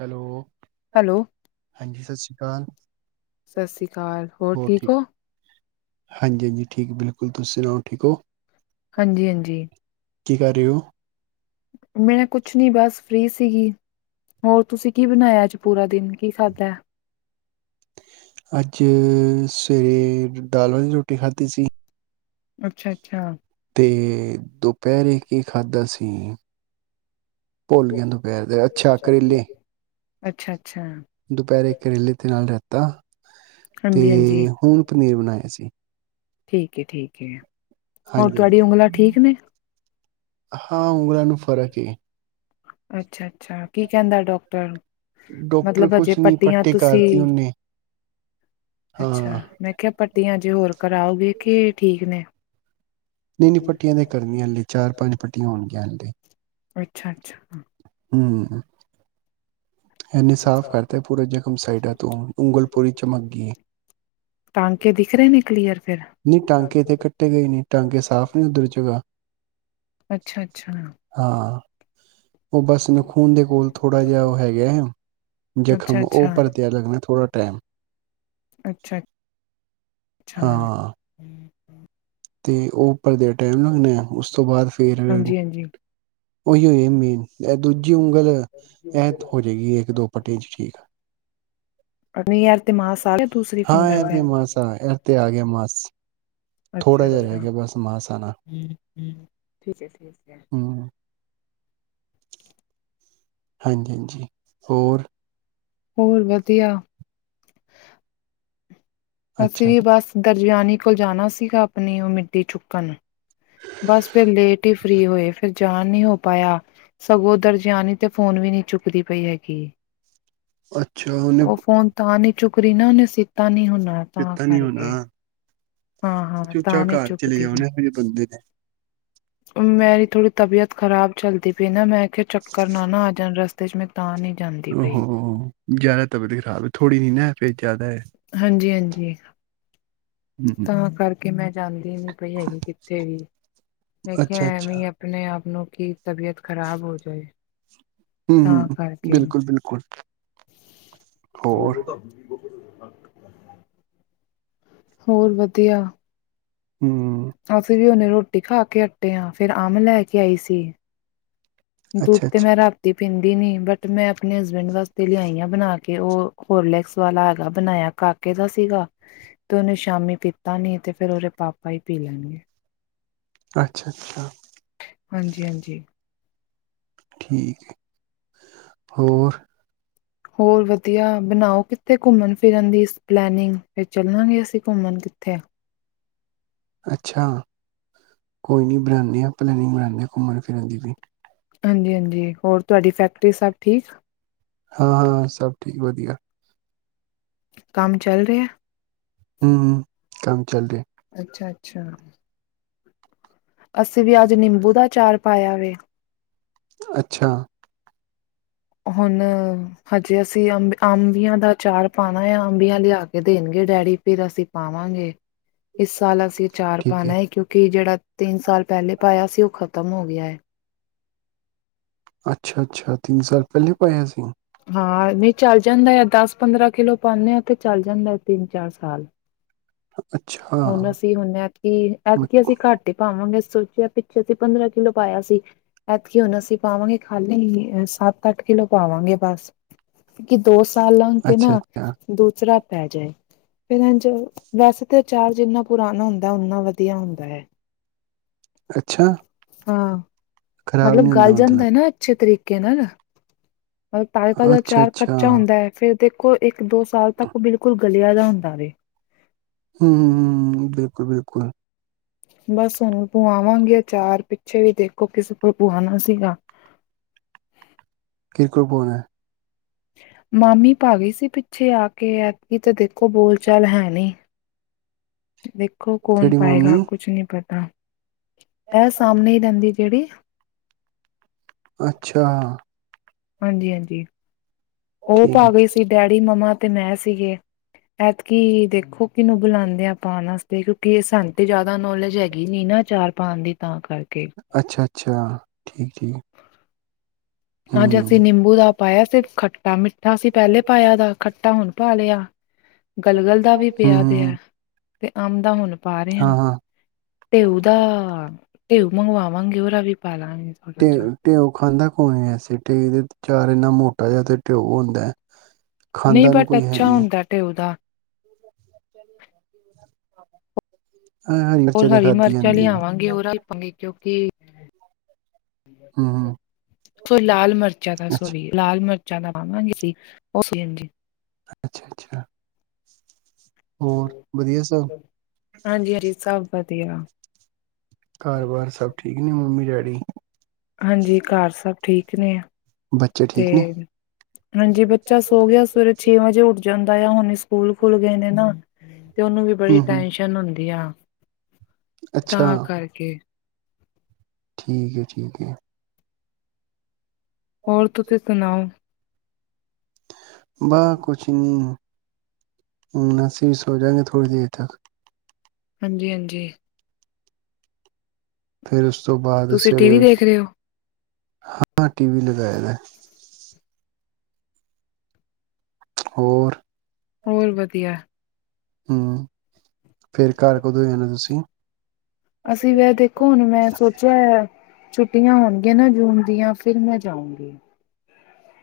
Hello hello, ਹਾਂਜੀ ਸਤਿ ਸ਼੍ਰੀ ਅਕਾਲ ਸਤਿ ਸ਼੍ਰੀ ਅਕਾਲ, ਹੋਰ ਠੀਕ ਹੋ? ਹਾਂਜੀ -ਹਾਂਜੀ ਠੀਕ ਬਿਲਕੁਲ, ਤੁਸੀਂ ਸੁਣਾਓ ਠੀਕ ਹੋ? ਹਾਂਜੀ- ਹਾਂਜੀ ਕੀ ਕਰ ਰਹੇ ਹੋ ਮੈਂ ਕੁਛ ਨਈ ਬਸ ਫ੍ਰਰੀ ਸੀਗੀ, ਹੋਰ ਤੁਸੀਂ ਕੀ ਬਣਾਇਆ, ਅੱਜ ਪੂਰਾ ਦਿਨ ਕੀ ਖਾਧਾ ਅੱਜ ਸਵੇਰੇ, ਦਾਲ ਵਾਲਾਂੀ ਰੋਟੀ ਖਾਧੀ ਸੀ। ਅੱਛਾ -ਅੱਛਾ ਤੇ ਦੁਪਹਿਰ ਕੀ, ਖਾਧਾ ਸੀ। ਭੁੱਲ ਗਿਆ, ਦੁਪਹਿਰ ਦੇ ਅੱਛਾ ਕਰੇਲ਼ੇ ਅੱਛਾ-ਅੱਛਾ, ਦੁਪਹਿਰੇ, ਕਰੇਲੇ ਤੇ ਨਾਲ ਰੈਤਾ, ਤੇ ਹਾਂਜੀ-ਹਾਂਜੀ, ਹੁਣ, ਪਨੀਰ ਬਣਾਇਆ ਸੀ। ਠੀਕ ਏ -ਠੀਕ ਏ ਹੋਰ ਹਾਂਜੀ ਤੁਹਾਡੀਆ ਹਾਂਜੀ ਉਂਗਲਾ ਠੀਕ ਨੇ ਹਾਂ, ਉਗਲਾ ਨੂੰ ਫਰਕ ਏ ਅੱਛਾ -ਅੱਛਾ ਕੀ, ਕਹਿੰਦਾ ਡਾਕਟਰ ਡਾਕਟਰ, ਮਤਲਬ ਅਜੇ ਕੁਛ ਨਈ ਪੱਟੀਆਂ ਪੱਟੀ ਤੁਸੀਂ ਕਰਤੀ ਉਹਨੇ ਅੱਛਾ, ਹਾਂ ਮੈਂ ਕਿਹਾ, ਪੱਟੀਆਂ ਅਜੇ ਹੋਰ, ਕਰਾਓਗੇ ਕਿ ਠੀਕ ਨੇ, ਨਈ -ਨਈ ਪੱਟੀਆਂ ਤੇ ਕਰਨੀਆਂ, ਚਾਰ -ਪੰਜ ਪੱਟੀ- ਆ ਹੋਣਗੀਆਂ ਹਾਲੇ ਅੱਛਾ -ਅੱਛਾ। ਹਮ ਇਹਨੇ ਸਾਫ਼ ਕਰਤਾ, ਪੂਰਾ ਜ਼ਖਮ ਸਾਈਡਾਂ ਤੋਂ, ਉਂਗਲ ਪੂਰੀ ਚਮਕ ਗਈ ਟਾਂਕੇ ਦਿਖ ਰਹੇ ਨੇ, ਕਲੀਅਰ ਫੇਰ ਨਹੀਂੀ ਟਾਂਕੇ ਤੇ ਕੱਟੇ ਗਏ ਨੇ, ਟਾਂਕੇ ਸਾਫ਼ ਨੀ ਉੱਧਰ ਜਗਾ ਅੱਛਾ-ਅੱਛਾ, ਹਾਂ ਉਹ ਬਸ, ਨਖੂਨ ਦੇ ਕੋਲ ਥੋੜਾ ਜਿਹਾ ਉਹ ਹੈਗਾ ਹੈ ਜ਼ਖ਼ਮ, ਉਹ ਅੱਛਾ-ਅੱਛਾ, ਪਰਤਿਆ ਲੱਗਣਾ ਥੋੜਾ ਟਾਈਮ ਅੱਛਾ- ਅੱਛਾ ਹਾਂ ਤੇ ਉਹ ਭਲੇ ਟਾਈਮ ਨਾ, ਲੱਗਣਾ ਉਸ ਤੋਂ ਬਾਅਦ ਫੇ ਰ ਹਾਂਜੀ-ਹਾਂਜੀ। ਉਹੀ ਹੋ ਹੈ ਮੇਨ ਇਹ ਦੂਜੀ ਉਂਗਲ, ਇਹ ਹੋ ਜਾਏਗੀ ਇੱਕ -ਦੋ ਪੱਟੀਆਂ ਚ ਠੀਕ ਨਹੀਂ ਯਾਰ ਤੇ ਮਾਸ ਆ ਗਿਆ ਦੂਸਰੀ ਹਾਂ ਫਿੰਗਰ ਤੇ ਇਹਦੇ ਮਾਂਸੜ ਆਏ ਏਥੇ ਆ ਗਿਆ ਮਾਸੀ ਥੋੜ੍ਹਾ ਜਿਹਾ ਰਹਿ ਗਿਆ ਬਸ ਮਾਸ ਆਣਾ ਹਮ ਠੀਕ ਠੀਕ ਹੂੰ ਹਾਂਜੀ ਹਾਂਜੀ ਹੋਰ ਹੋਰ ਵਧੀਆ ਅਸੀਂ ਅੱਛਾ ਵੀ ਬਸ ਦਰਜਿਆਨੀ ਕੋਲ ਜਾਣਾ ਸੀਗਾ ਆਪਣੀ ਉਹ ਮਿੱਟੀ ਚੁੱਕਣ ਬਸ ਫਿਰ ਲੇਟ ਹੀ ਫ੍ਰਰੀ ਹੋਏ ਫਿਰ ਜਾਨ ਨਹੀ ਹੋ ਪਾਇਆ ਸਗੋਂ ਦਰਜਿਆਾਨ ਤੇ ਫੋਨ ਵੀ ਨਹੀਂ ਚੁੱਕਦੀ ਪਈ ਹੈਗੀ ਅੱਛਾ ਉਹਨੇ ਉਹ ਫੋਨ ਤਾਂ ਨਹੀਂ ਚੁੱਕ ਰਹੀ ਨਾ ਉਹਨੇ ਸੀਤਾ ਨੀ ਹਣਾ ਚੇਤਾ ਨੀ ਹੋਣਾ ਹਾਂ ਹਾਂ ਚੂਚਾ ਤਾਂ ਨਹੀਂ ਘਰ ਚਲੇ ਚੁੱਕਦੀ ਵੀ ਜਾਉਣੇ ਹਜੇ ਬੰਦੇ ਨੇ ਮੇਰੀ ਥੋੜੀ ਤਬੀਅਤ ਖਰਾਬ ਚੱਲਦੀ ਪਈ ਨਾ ਮੈਂ ਚੱਕਰ ਨਾ ਨਾ ਆ ਜਾਣ ਰਸਤੇ ਕੁਝ ਮੈਂ ਤਾਂ ਨਹੀਂ ਜਾਂ ਓਹੋ! ਜ਼ਿਆਦਾ ਤਬੀਅਤ ਖ਼ਰਾਬ ਏ, ਥੋੜ੍ਹੀ ਨੀ ਨਾ ਹੈ, ਫਿਰ ਜ਼ਿਆਦਾ ਹੈ। ਹਾਂਜੀ-ਹਾਂਜੀ! ਹਮ ਤਾਂ ਕਰਕੇ ਮੈਂ ਜਾਂਦੀ ਨੀ ਪਈ ਹੈਗੀ ਕਿੱਥੇ ਵੀ, ਮੈਂ ਕਿਹਾ ਅੱਛਾ ਅੱਛਾ ਐਂਵੇਂ ਅਪਨੇ-ਆਪ ਨੁ ਕੀ, ਤਬੀਅਤ ਖ਼ਰਾਬ ਹੋ ਜਾਏ। ਹਮ ਤਾਂ ਹਮ ਕਰਕੇ। ਬਿਲਕੁਲ ਬਿਲਕੁਲ ਹੋਰ [unintelligible] ਹੋਰ ਵਧੀਆ। ਹੂੰ। ਆ ਫਿਰ ਹੁਨੇ ਰੋਟੀ ਖਾਕੇ ਹੱਟੇ ਆਂ, ਫਿਰ ਅੰਮ ਲੈਕੇ ਆਈ ਸੀ। ਦੁੱਧ ਅੱਛਾ ਤੇ ਮੈ ਅੱਛਾ ਰਾ ਤੀ ਪੀਂਦੀ ਨੀ, ਬਟ ਮੈਂ ਆਪਣੇ ਹਸਬੈਂਡ ਵਾਸਤੇ ਲਿਆਈ ਆਂ ਬਣਾਕੇ, ਉਹ ਹੋਰਲੈਕਸ ਵਾਲਾ ਹੈਗਾ ਬਣਾਇਆ ਘਾਰ ਕੇ ਦਾ ਸੀਗਾ [inaudible] ਤੇ ਉਹਨੂੰ ਸ਼ਾਮੀ ਪੀਤਾ ਨੀ, ਤੇ ਫਿਰ ਉਹਦੇ ਪਾਪਾ ਹੀ ਪੀ ਲੈਣਗੇ। ਅੱਛਾ-ਅੱਛਾ। ਹਾਂਜੀ-ਹਾਂਜੀ। ਠੀਕ ਏ। ਹੋਰ? ਹੋਰ ਵਧੀਆ। ਬਣਾਓ ਕਿੱਥੇ ਘੁੰਮਣ-ਫਿਰਨ ਦੀ ਪਲੈਨਿੰਗ। ਫਿਰ ਚੱਲਾਂਗੇ ਅਸੀਂ ਘੁੰਮਣ ਕਿੱਥੇ। ਅੱਛਾ। ਕੋਈ ਨੀ ਬਣਾਂਨੇ ਆ ਪਲੈਨਿਂਗ ਬਣਾਨੇ ਆਂ, ਘੁੰਮਣ-ਫਿਰਨ ਦੀ ਵੀ। ਹਾਂਜੀ-ਹਾਂਜੀ, ਹੋਰ ਤੁਹਾਡੀ ਫੈਕਟਰੀ ਸਭ ਠੀਕ? ਹਾਂ-ਹਾਂ, ਸਭ ਠੀਕ ਵਧੀਆ। ਕੰਮ ਚੱਲ ਰਿਹਾ? ਹੂੰ, ਹੂੰ ਕੰਮ ਚੱਲ ਰਿਹਾ। ਅੱਛਾ-ਅੱਛਾ! ਅਸੀ ਵੀ ਅੱਜ ਨਿੰਬੂ ਦਾ ਅਚਾਰ ਪਾਇਆ ਵੇ। ਅੱਛਾ! ਹੁਣ, ਹਜੇ ਅਸੀਂ ਅੰਬ, ਅੰਬੀਆਂ ਦਾ ਅਚਾਰ ਪਾਣਾ ਯਾ ਅੰਬੀਆਂ ਲਿਆ ਕੇ ਦੇਣਗੇ ਡੈਡੀ, ਫਿਰ ਅਸੀਂ ਪਾਵਾਂਗੇ। ਇਸ ਸਾਲ ਅਸੀਂ ਅਚਾਰ ਠੀਕ ਹੈ ਪਾਣਾ ਏ, ਕਿਉਂਕਿ ਜਿਹੜਾ ਤਿੰਨ ਸਾਲ ਪਹਿਲੇ ਪਾਇਆ ਸੀ, ਉਹ ਖ਼ਤਮ ਹੋ ਗਿਆ ਹੈ। ਅੱਛਾ-ਅੱਛਾ। ਤਿੰਨ ਸਾਲ ਪਹਿਲੇ ਪਾਇਆ ਸੀ। ਹਾਂ, ਨਹੀਂ ਚੱਲ ਜਾਂਦਾ ਤਾਂ, ਦਸ-ਪੰਦਰਾਂ ਕਿੱਲੋ ਪਾਂਨੇ ਆ ਤੇ ਚੱਲ ਜਾਂਦਾ ਹੈ, ਤਿੰਨ-ਚਾਰ ਸਾਲ। ਅੱਛਾ ਹੁਨ, ਅਸੀਂ ਹੁਣ ਐਤਕੀ, ਐਤਕੀ ਅਸੀਂ ਘੱਟ ਪਾਵਾਂਗੇ, ਸੋਚਿਆ ਪਿੱਛੇ ਅਸੀਂ ਪੰਦਰਾਂ ਕਿਲੋ ਪਾਇਆ ਸੀ, ਐਤਕੀ ਹੁਣ ਅਸੀਂ ਪਾਵਾਂਗੇ ਖਾਲੀ ਸੱਤ-ਅੱਠ ਕਿਲੋ ਪਾਵਾਂਗੇ ਬਸ, ਕਿ ਦੋ-ਸਾਲ ਲੰਘਕੇ ਅੱਛਾ ਨਾ ਅੱਛਾ ਦੂਸਰਾ ਪੈ ਜਾਏ, ਫਿਰ ਐਂਝ ਵੈਸੇ ਤੇ ਅਚਾਰ ਜਿੰਨਾ ਪੁਰਾਣਾ ਹੁੰਦਾ, ਉਂਨਾ ਵਧੀਆ ਹੁੰਦਾ ਐ। ਅੱਛਾ ਹਾਂ, ਖ਼ਰਾਬ ਮਤਲਬ ਨਹੀਂ ਹੁੰਦਾ ਗੱਲ ਮਤਲਬ ਜਾਂਦਾ ਨਾ ਅੱਛੇ ਤਰੀਕੇ ਨਾਲ। ਤਾਜ਼ਾ-ਤਾਜਾ ਅੱਛਾ ਅਚਾਰ ਅੱਛਾ ਕੱਚਾ ਹੁੰਦਾ ਐ, ਫਿਰ ਦੇਖੋ ਇੱਕ-ਦੋ ਸਾਲ ਤੱਕ ਉਹ ਬਿਲਕੁਲ ਗਲਿਆਂ ਦਾ ਹੁੰਦਾ ਵੇ। ਹਂ, ਹਂ, ਹਂ ਹਂ ਬਿਲਕੁਲ। ਬਸ ਹੁਣ ਪਵਾਵਾਂਗੇ ਅਚਾਰ, ਪਿੱਛੇ ਵੀ ਦੇਖੋ ਕਿਸੇ ਕੋਲ ਪੁਵਾਣਾ ਸੀਗਾ। ਕੀਰ ਕੋਲ ਪਵਾਣਾ? ਮਾਮੀ ਪਾ ਗਈ ਸੀ ਪਿੱਛੇ ਆਕੇ, ਐਤਕੀ ਤਾ ਦੇਖੋ ਬੋਲ-ਚਾਲ ਹੈ ਨੀਂ। ਵੇਖੋ ਕੌਣ ਕਿਹੜੀ ਮਾਮੀ ਪਾਏਗਾ, ਕੁਛ ਨ੍ਹੀਂ ਪਤਾ। ਐ, ਸਾਹਮਣੇ ਈ ਰਹਿੰਦੀ ਜੇੜੀ ਅੱਛਾ! ਹਾਂਜੀ-ਹਾਂਜੀ, ਉਹ ਠੀਕ ਪਾ ਗਈ ਸੀ, ਹੈ ਡੈਡੀ, ਮੰਮਾ ਤੇ ਮੈਂ ਸੀਗੇ। ਐਤਕੀ ਦੇਖੋ ਕਿਹਨੂੰ ਬੁਲਾਂਦੇ ਆ ਪਾਣ ਆਸਤੇ ਕਿਉਂਕਿ ਇਹ ਸਾਨੂੰ ਤੇ ਜ਼ਿਆਦਾ ਨੌਲੇਜ ਹੈਗੀ ਨੀ ਨਾ ਚਾਰ ਪਾਣ ਦੀ ਤਾਂ ਕਰਕੇ। ਅੱਛਾ ਅੱਛਾ, ਠੀਕ ਏ। ਅੱਜ ਅਸੀਂ ਨਿੰਬੂ ਦਾ ਪਾਇਆ ਸੀ ਖੱਟਾ-ਮਿੱਠਾ ਅਸੀਂ ਪਹਿਲੇ ਪਾਇਆ ਦਾ ਖੱਟਾ ਹੁਣ ਪਾ ਲਿਆ। ਗਲਗਲ ਦਾ ਵੀ ਹੂੰ ਪਿਆ ਦੇ ਐ ਹੂੰ, ਤੇ ਅੰਮ ਦਾ ਹੁਣ ਪਾ ਰਏ ਹਾਂ ਆਂ। ਹਾਂ ਟੇਉਦਾ ਟੇਉ ਮਗਵਾਵਾਂਗੀ ਓਰਦਾ ਵੀ ਪਾਲਾਂਗੀ। ਟਿਊ ਟਿਊ ਖਾਂਦਾ ਕੋਣ ਏ ਵੈਸੇ, ਟਿਊ ਦੇ ਚਾਰ ਇੰਨਾ ਮੋਟਾ ਜਿਹਾ ਤੇ ਟਿਊ ਹੁੰਦਾ। ਨਈਂ ਖਾਂਦਾ ਨੂੰ ਬਟ ਕੋਈ ਹੈ ਅੱਛਾ ਹੁੰਦਾ ਢਿਓ ਦਾ। ਹਾਂ ਹਾਂ ਹੋਰ ਹਰੀ ਮਿਰਚਾਂ ਲਿਆਵਾਂਗੀ ਉਹਰਾ ਵੀ ਪਾਂਗੇ ਕਿਉਂਕਿ ਹੂੰ ਹੂੰ, ਸੋ ਲਾਲ ਮਿਰਚਾਂ ਦਾ ਅੱਛਾ ਸੋਲੀਏ ਲਾਲ ਮਿਰਚਾਂ ਦਾ ਪਾਵਾਂਗੇ ਅਸੀਂ ਉਹ ਸੀ ਹਾਂਜੀ। ਅੱਛਾ ਅੱਛਾ, ਹੋਰ ਵਧੀਆ ਸਭ। ਹਾਂਜੀ, ਹਾਂਜੀ ਸਭ ਵਧੀਆ। ਘਰ-ਬਾਰ ਸਭ ਠੀਕ ਨੇ ਮੰਮੀ ਡੈਡੀ। ਹਾਂਜੀ ਘਰ ਸਭ ਠੀਕ ਨੇ ਬੱਚੇ ਤੇ ਠੀਕ ਨੇ ਹਾਂਜੀ ਬੱਚਾ ਸੋ ਗਿਆ ਸਵੇਰੇ ਛੇ ਵਜੇ ਉੱਠ ਜਾਂਦਾ ਆ ਹੁਣ ਸਕੂਲ ਖੁੱਲ ਗਏ ਨੇ ਨਾ ਤੇ ਉਹਨੂੰ ਵੀ ਬੜੀ ਹੂੰ ਹੂੰ ਟੈਸ਼ਨ ਹੁੰਦੀ ਆ ਅੱਛਾ ਤਾਂ ਕਰਕੇ। ਠੀਕ ਐ, ਠੀਕ ਐ। ਹੋਰ ਤੁਸੀਂ ਸੁਣਾਓ? ਬਾਹ ਕੁਛ ਨ੍ਹੀਂ, ਅਸੀ ਸੋ ਜਾਂਗੇ ਥੋੜੀ ਦੇਰ ਤੱਕ। ਹਾਂਜੀ, ਹਾਂਜੀ। ਫਿਰ ਉਸ ਤੋਂ ਬਾਅਦ ਤੁਸੀਂ ਟੀ ਸਵੇਰੇ, ਵੀ ਦੇਖ ਰਹੇ ਹੋ ਹਾਂ ਟੀ ਵੀ ਲਗਾਇਆ ਦਾ। ਹੋਰ। ਹੋਰ ਵਧੀਆ। ਹਂ ਫੇਰ ਘਰ ਕਦੋਂ ਜਾਣਾ ਤੁਸੀਂ। ਅਸੀਂ ਵੈਹੇ ਦੇਖੋ ਹੁਣ ਮੈਂ ਸੋਚਿਆ ਹੋਇਆ ਛੁੱਟੀਆਂ ਹੋਣਗੀਆਂ ਨਾ ਜੂਨ ਦੀਆਂ ਫਿਰ ਮੈਂ ਜਾਉਂਗੀ।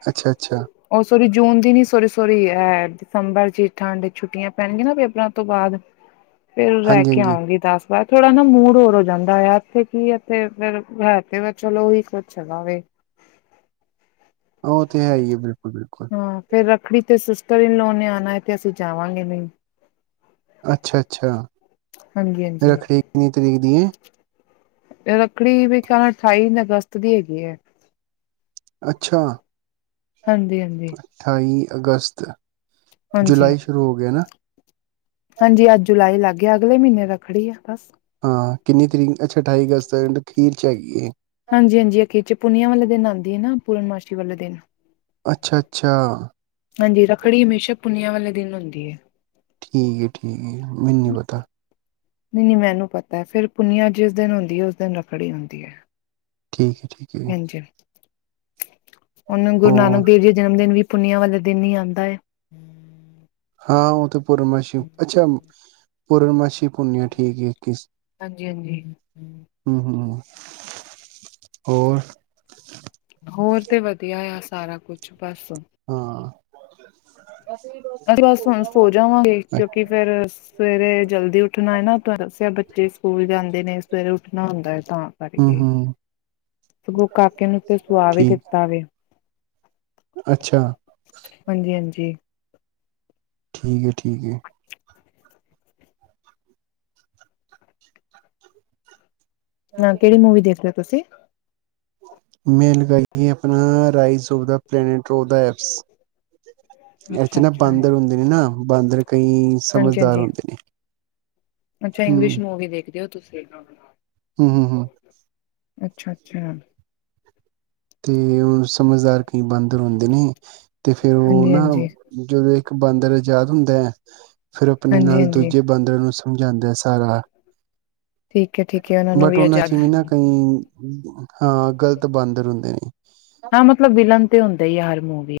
ਅੱਛਾ, ਅੱਛਾ। ਉਹ ਸੋਰੀ ਜੂਨ ਦੀ ਨੀਂ ਸੋਰੀ, ਸੋਰੀ ਐ ਦਸੰਬਰ ਚ ਠੰਡ ਛੁੱਟੀਆਂ ਪੈਣਗੀਆਂ ਨਾ ਪੇਪਰਾਂ ਤੋਂ ਬਾਅਦ ਫੇਰ ਰਹਿ ਹਾਂਜੀ ਕੇ ਹਾਂਜੀ ਆਉਂਗੀ ਦਸ ਬਾਦ ਥੋੜਾ ਨਾ ਮੂਡ ਹੋਰ ਹੋ ਜਾਂਦਾ ਆ ਇੱਥੇ ਕੀ ਇਥੇ ਫਿਰ ਹੈ ਤੇ ਵ ਚਲੋ ਉਹੀ ਕੁਸ਼ ਹੈਗਾ ਵੇ। ਉਹ ਤੇ ਹੈ ਹੀ ਹੈ ਬਿਲਕੁਲ, ਬਿਲਕੁਲ। ਫਿਰ ਰੱਖੜੀ ਤੇ ਸਿਸਟਰ ਇਨਲੋ ਨੇ ਆਉਣਾ ਹੈ ਤੇ ਅਸੀਂ ਜਾਵਾਂਗੇ ਨਹੀਂ। ਅੱਛਾ, ਅੱਛਾ। ਹਾਂਜੀ, ਹਾਂਜੀ। ਰੱਖੜੀ ਕਿੰਨੀ ਤਰੀਕ ਦੀ ਹੈ ਰੱਖੜੀ ਮੇਰੇ ਖਿਆਲ ਅਠਾਈ ਅਗਸਤ ਦੀ ਹੈਗੀ ਹੈ। ਅੱਛਾ! ਹਾਂਜੀ, ਹਾਂਜੀ। ਅਠਾਈ ਅਗਸਤ ਹਾਂਜੀ ਜੁਲਾਈ ਸ਼ੁਰੂ ਹੋ ਗਿਆ ਨਾ। ਹਾਂਜੀ ਅੱਜ ਜੁਲਾਈ ਲੱਗ ਗਿਆ ਅਗਲੇ ਮਹੀਨੇ ਰੱਖੜੀ ਆ ਬਸ। ਹਾਂ ਕਿੰਨੀ ਤਰੀਕ ਅੱਛਾ ਅਠਾਈ ਅਗਸਤ ਅਖੀਰ ਚਚ ਹੈਗੀਏ। ਹਾਂਜੀ, ਹਾਂਜੀ ਅਖੀਰ ਚ ਪੁੁੰਨੀਆਂ ਵਾਲੇ ਦਿਨ ਆਉਂਦੀ ਹੈ ਨਾ ਪੂਰਨਮਾਸ਼ੀ ਵਾਲੇ ਦਿਨ। ਅੱਛਾ, ਅੱਛਾ। ਹਾਂਜੀ ਰੱਖੜੀ ਹਮੇਸ਼ਾ ਪੁਨਿਆ ਵਾਲੇ ਦਿਨ ਹੁੰਦੀ ਏ। ਠੀਕ ਹੈ, ਠੀਕ ਹੈ ਜ ਮੈਨੂ ਨਹੀਂ ਪਤਾ। ਨਹੀਂ, ਮੈਨੂੰ ਪਤਾ ਫੇਰ ਪੁਨੀਆ ਜਿਸ ਦਿਨ ਹੁੰਦੀ ਉਸ ਦਿਨ ਰੱਖੜੀ ਹੁੰਦੀ ਏ। ਠੀਕ ਹੈ ਜੀ ਹਾਂਜੀ। ਹੁਣ ਗੁਰੂ ਨਾਨਕ ਹੋਰ ਦੇਵ ਜੀ ਦਾ ਜਨਮ ਦਿਨ ਵੀ ਪੁੁੰਨੀਆਂ ਵਾਲੇ ਦਿਨ ਹੀ ਆਉਂਦਾ ਹੈ। ਹਾਂ ਉਹ ਤਾਂ ਪੂਰਨਮਾਸੀ ਅੱਛਾ! ਪੂਰਨਮਾਸੀ ਪੂਨਿਆ ਠੀਕ ਹੈ ਇੱਕੀ ਹਾਂਜੀ, ਹਾਂਜੀ ਹਮ, ਹਮ ਹੋਰ। ਹੋਰ ਤੇ ਵਧੀਆ ਆ ਸਾਰਾ ਕੁਛ ਬਸ। ਹਾਂ। ਅਸੀਂ ਬਸ ਹੁਣ ਸੋ ਜਾਵਾਂਗੇ ਕਿਉਂਕਿ ਫੇਰ ਸਵੇਰੇ ਜਲਦੀ ਉੱਠਣਾ ਏ ਨਾ ਤੁਹਾਨੂੰ ਦੱਸਿਆ ਬੱਚੇ ਸਕੂਲ ਜਾਂਦੇ ਨੇ ਸਵੇਰੇ ਉੱਠਣਾ ਹੁੰਦਾ ਹੈ ਤਾਂ ਕਰਕੇ ਹਮ ਸਗੋਂ ਕਾਕੇ ਨੂੰ ਤੇ ਸੁਆ ਵੀ ਠੀਕ ਦਿੱਤਾ ਵੇ ਅੱਛਾ! ਹਾਂਜੀ, ਹਾਂਜੀ ਠੀਕ ਏ, ਠੀਕ ਏ। ਨਾ ਕਿਹੜੀ ਮੂਵੀ ਦੇਖਦੇ ਹੋ ਤੁਸੀਂ? ਮੈਂ ਲਗਾਈਏ ਆਪਣਾ ਰਾਈਜ਼ੋਵ ਦਾ ਪਲੈਨਟਰੋ ਦਾ ਐਪਸ ਇਦੇ ਚ ਨਾ ਅੱਛਾ-ਅੱਛਾ, ਬਾਂਦਰ ਹੁੰਦੇ ਨੇ ਨਾ ਬਾਂਦਰ ਕਈ ਸਮਝਦਾਰ ਹਾਂਜੀ-ਹਾਂਜੀ, ਹੁੰਦੇ ਨੇ। ਅੱਛਾ ਹੂੰ ਇੰਗਲਿਸ਼ ਮੁ ਓਵੀ ਦੇਖਦੇ ਹੋ। ਤੁਸੀਂ ਹੀ ਕਹਿ ਦੋ ਹਮ, ਹਮ, ਹਮ ਅੱਛਾ, ਅੱਛਾ ਤੇ ਓ ਸਮਝਦਾਰ ਕਈ ਬਾਂਦਰ ਹੁੰਦੇ ਨੇ ਤੇ ਫੇਿ਼ਰ ਉਹ ਨਾ ਹਾਂਜੀ-ਹਾਂਜੀ, ਜਦੋਂ ਇੱਕ ਬਾਂਦਰ ਆਜ਼ਾਦ ਹੁੰਦਾ ਹੈ। ਫਿਰ ਆਪਣੇ ਨਾਲ ਹਾਂਜੀ-ਹਾਂਜੀ, ਦੂਜੇ ਬਾਂਦਰਾਂ ਨੂੰ ਸਮਝਾਉਂਦਾ ਸਾਰਾ। ਠੀਕ ਹੈ ਠੀਕ ਹੈ ਨੂੰ ਬਟ ਉਹਨਾਂ ਚ ਆਜ਼ਾਦ ਵੀ ਨਾ ਕਈ ਹਾਂ ਗ਼ਲਤ ਬਾਂਦਰ ਹੁੰਦੇ ਨੇ ਹਾਂ ਮਤਲਬ ਵਿਲਨ ਤੇ ਹੁੰਦਾ ਈ ਆ, ਹਰ ਮੂਵੀ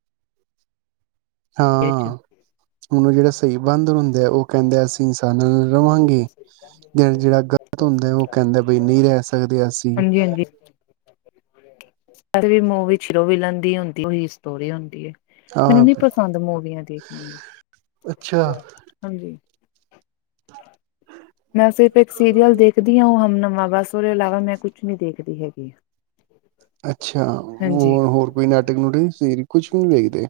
ਵਿੱਚ ਹਾਂ, ਹੁਣ ਔ ਜੇੜਾ ਸ ਈ ਬਾਂਦ ਹੁੰਦੇ ਐ, ਔ ਕੈਂਦੇ ਅਸੀਂ ਸਾਨਵੇ ਰਵਾਂਗੀ। ਜਿਵੇਂ ਕਿ ਜੇੜਾ ਗ਼ਲਤ ਹੁੰਦੈ, ਔ ਕੈਂਦੇ ਬਈ ਨੀ ਰੈ ਸਕਦੇ ਅਸੀਂ। ਹੜਵੀ [unintelligible] ਮੂੰਵੀ ਚ ਹੀਰੋ, ਵਿਲਣ ਦੀ ਹੁੰਦੀ ਹੋਈ ਸਟੋਰੀ ਹੁੰਦੀ ਐ। ਮੈਨੂੰ ਨੀ ਆਹ ਪਸੰਦ ਮੂਵੀਆਂ ਦੇਖਣੀਆਂ। ਅੱਛਾ, ਹਾਂਜੀ। ਮੈਂ ਸਿਰਫ ਇੱਕ ਸੀਰੀਅਲ ਦੇਖਦੀ ਆ, ਹੁਨ ਨਵਾ ਬਸ। ਔਦੇ ਲਾਵਾ ਮੈਂ ਕੁਛ ਨੀ ਦੇਖਦੀ ਹੈਗੀ। ਅੱਛਾ, ਹੋ ਹਾਂਜੀ। ਹੋਰ ਕੋਈ ਨਾਟਕ ਨੂਟਕ ਸੀਰਅ ਕੁਛ ਵੀ ਨੀ ਵੇਖਦੇ।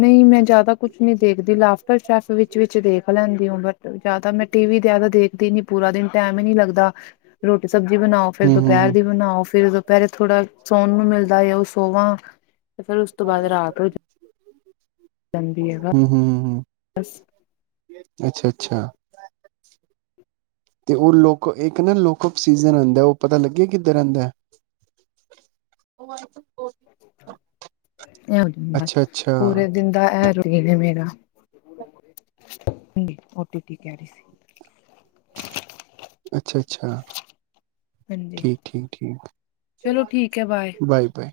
ਨ ਈ ਮੈਂ ਜ਼ਿਆਦਾ ਕੁਛ ਨੀ ਦੇਖਦੀ, ਲਾਫਟਰ ਸ਼ੈਫ ਵਿੱਚ- ਵਿਚ ਦੇਖ ਲੈਂਦੀ ਔ ਮੈਂ ਜਾਦਾ ਮੈਂ ਟੀ ਵੀ ਜਾਦਾ ਦੇਖਦੀ ਨੀ ਪੂਰਾ ਦਿਨ, ਟੈਮ ਈ ਨੀ ਲੱਗਦਾ। ਰੋਟੀ ਸਬਜ਼ੀ ਬਣਾਔ- ਫੇਰ ਹੂੰ ਦੋਪੈਰ ਹੂੰ ਦੀ ਬਣਾ ਔ, ਫੇਰ ਦੋਪੈਰੇ ਥੋੜਾ, ਸੋਣ ਨੂੰ ਮਿਲ ਜਾਏ ਹੈ ਔ ਸੋਵਾਂ। ਫੇਰ ਉਸ ਤੋਂ ਬਾਅਦ ਰਾਤ ਨੂ [unintelligible] ਹਮ-ਹਮ-ਹਮ, ਅੱਛਾ-ਅੱਛਾ। ਤੇ ਔ ਲੋਕ, ਇੱਕ ਨਾ ਲੋਕਫ ਸੀਜ਼ਨ ਆਊੰਦੈਂ, ਔ ਪਤਾ ਲੱਗਿਆ ਕਿੱਧਰ ਰੈਂਦੈਂ। [unintelligible] ਇਹ ਹੋ ਜਾਂਦਾ ਅੱਛਾ ਅੱਛਾ ਪੂਰੇ [unintelligible] [unintelligible] ਦਿੰਦਾ ਐ ਰੂਟੀਨ ਨੇ ਮੇਰਾ ਔ ਟੀ ਪੀ ਕੈ ਰੇ [inaudible] ਅੱਛਾ- ਅੱਛਾ। ਹਾਂਜੀ ਠੀਕ -ਠੀਕ-ਠੀਕ, ਚਲੋ ਠੀਕ ਹੈ ਬਾਏ ਬਾਏ-ਬਾਏ।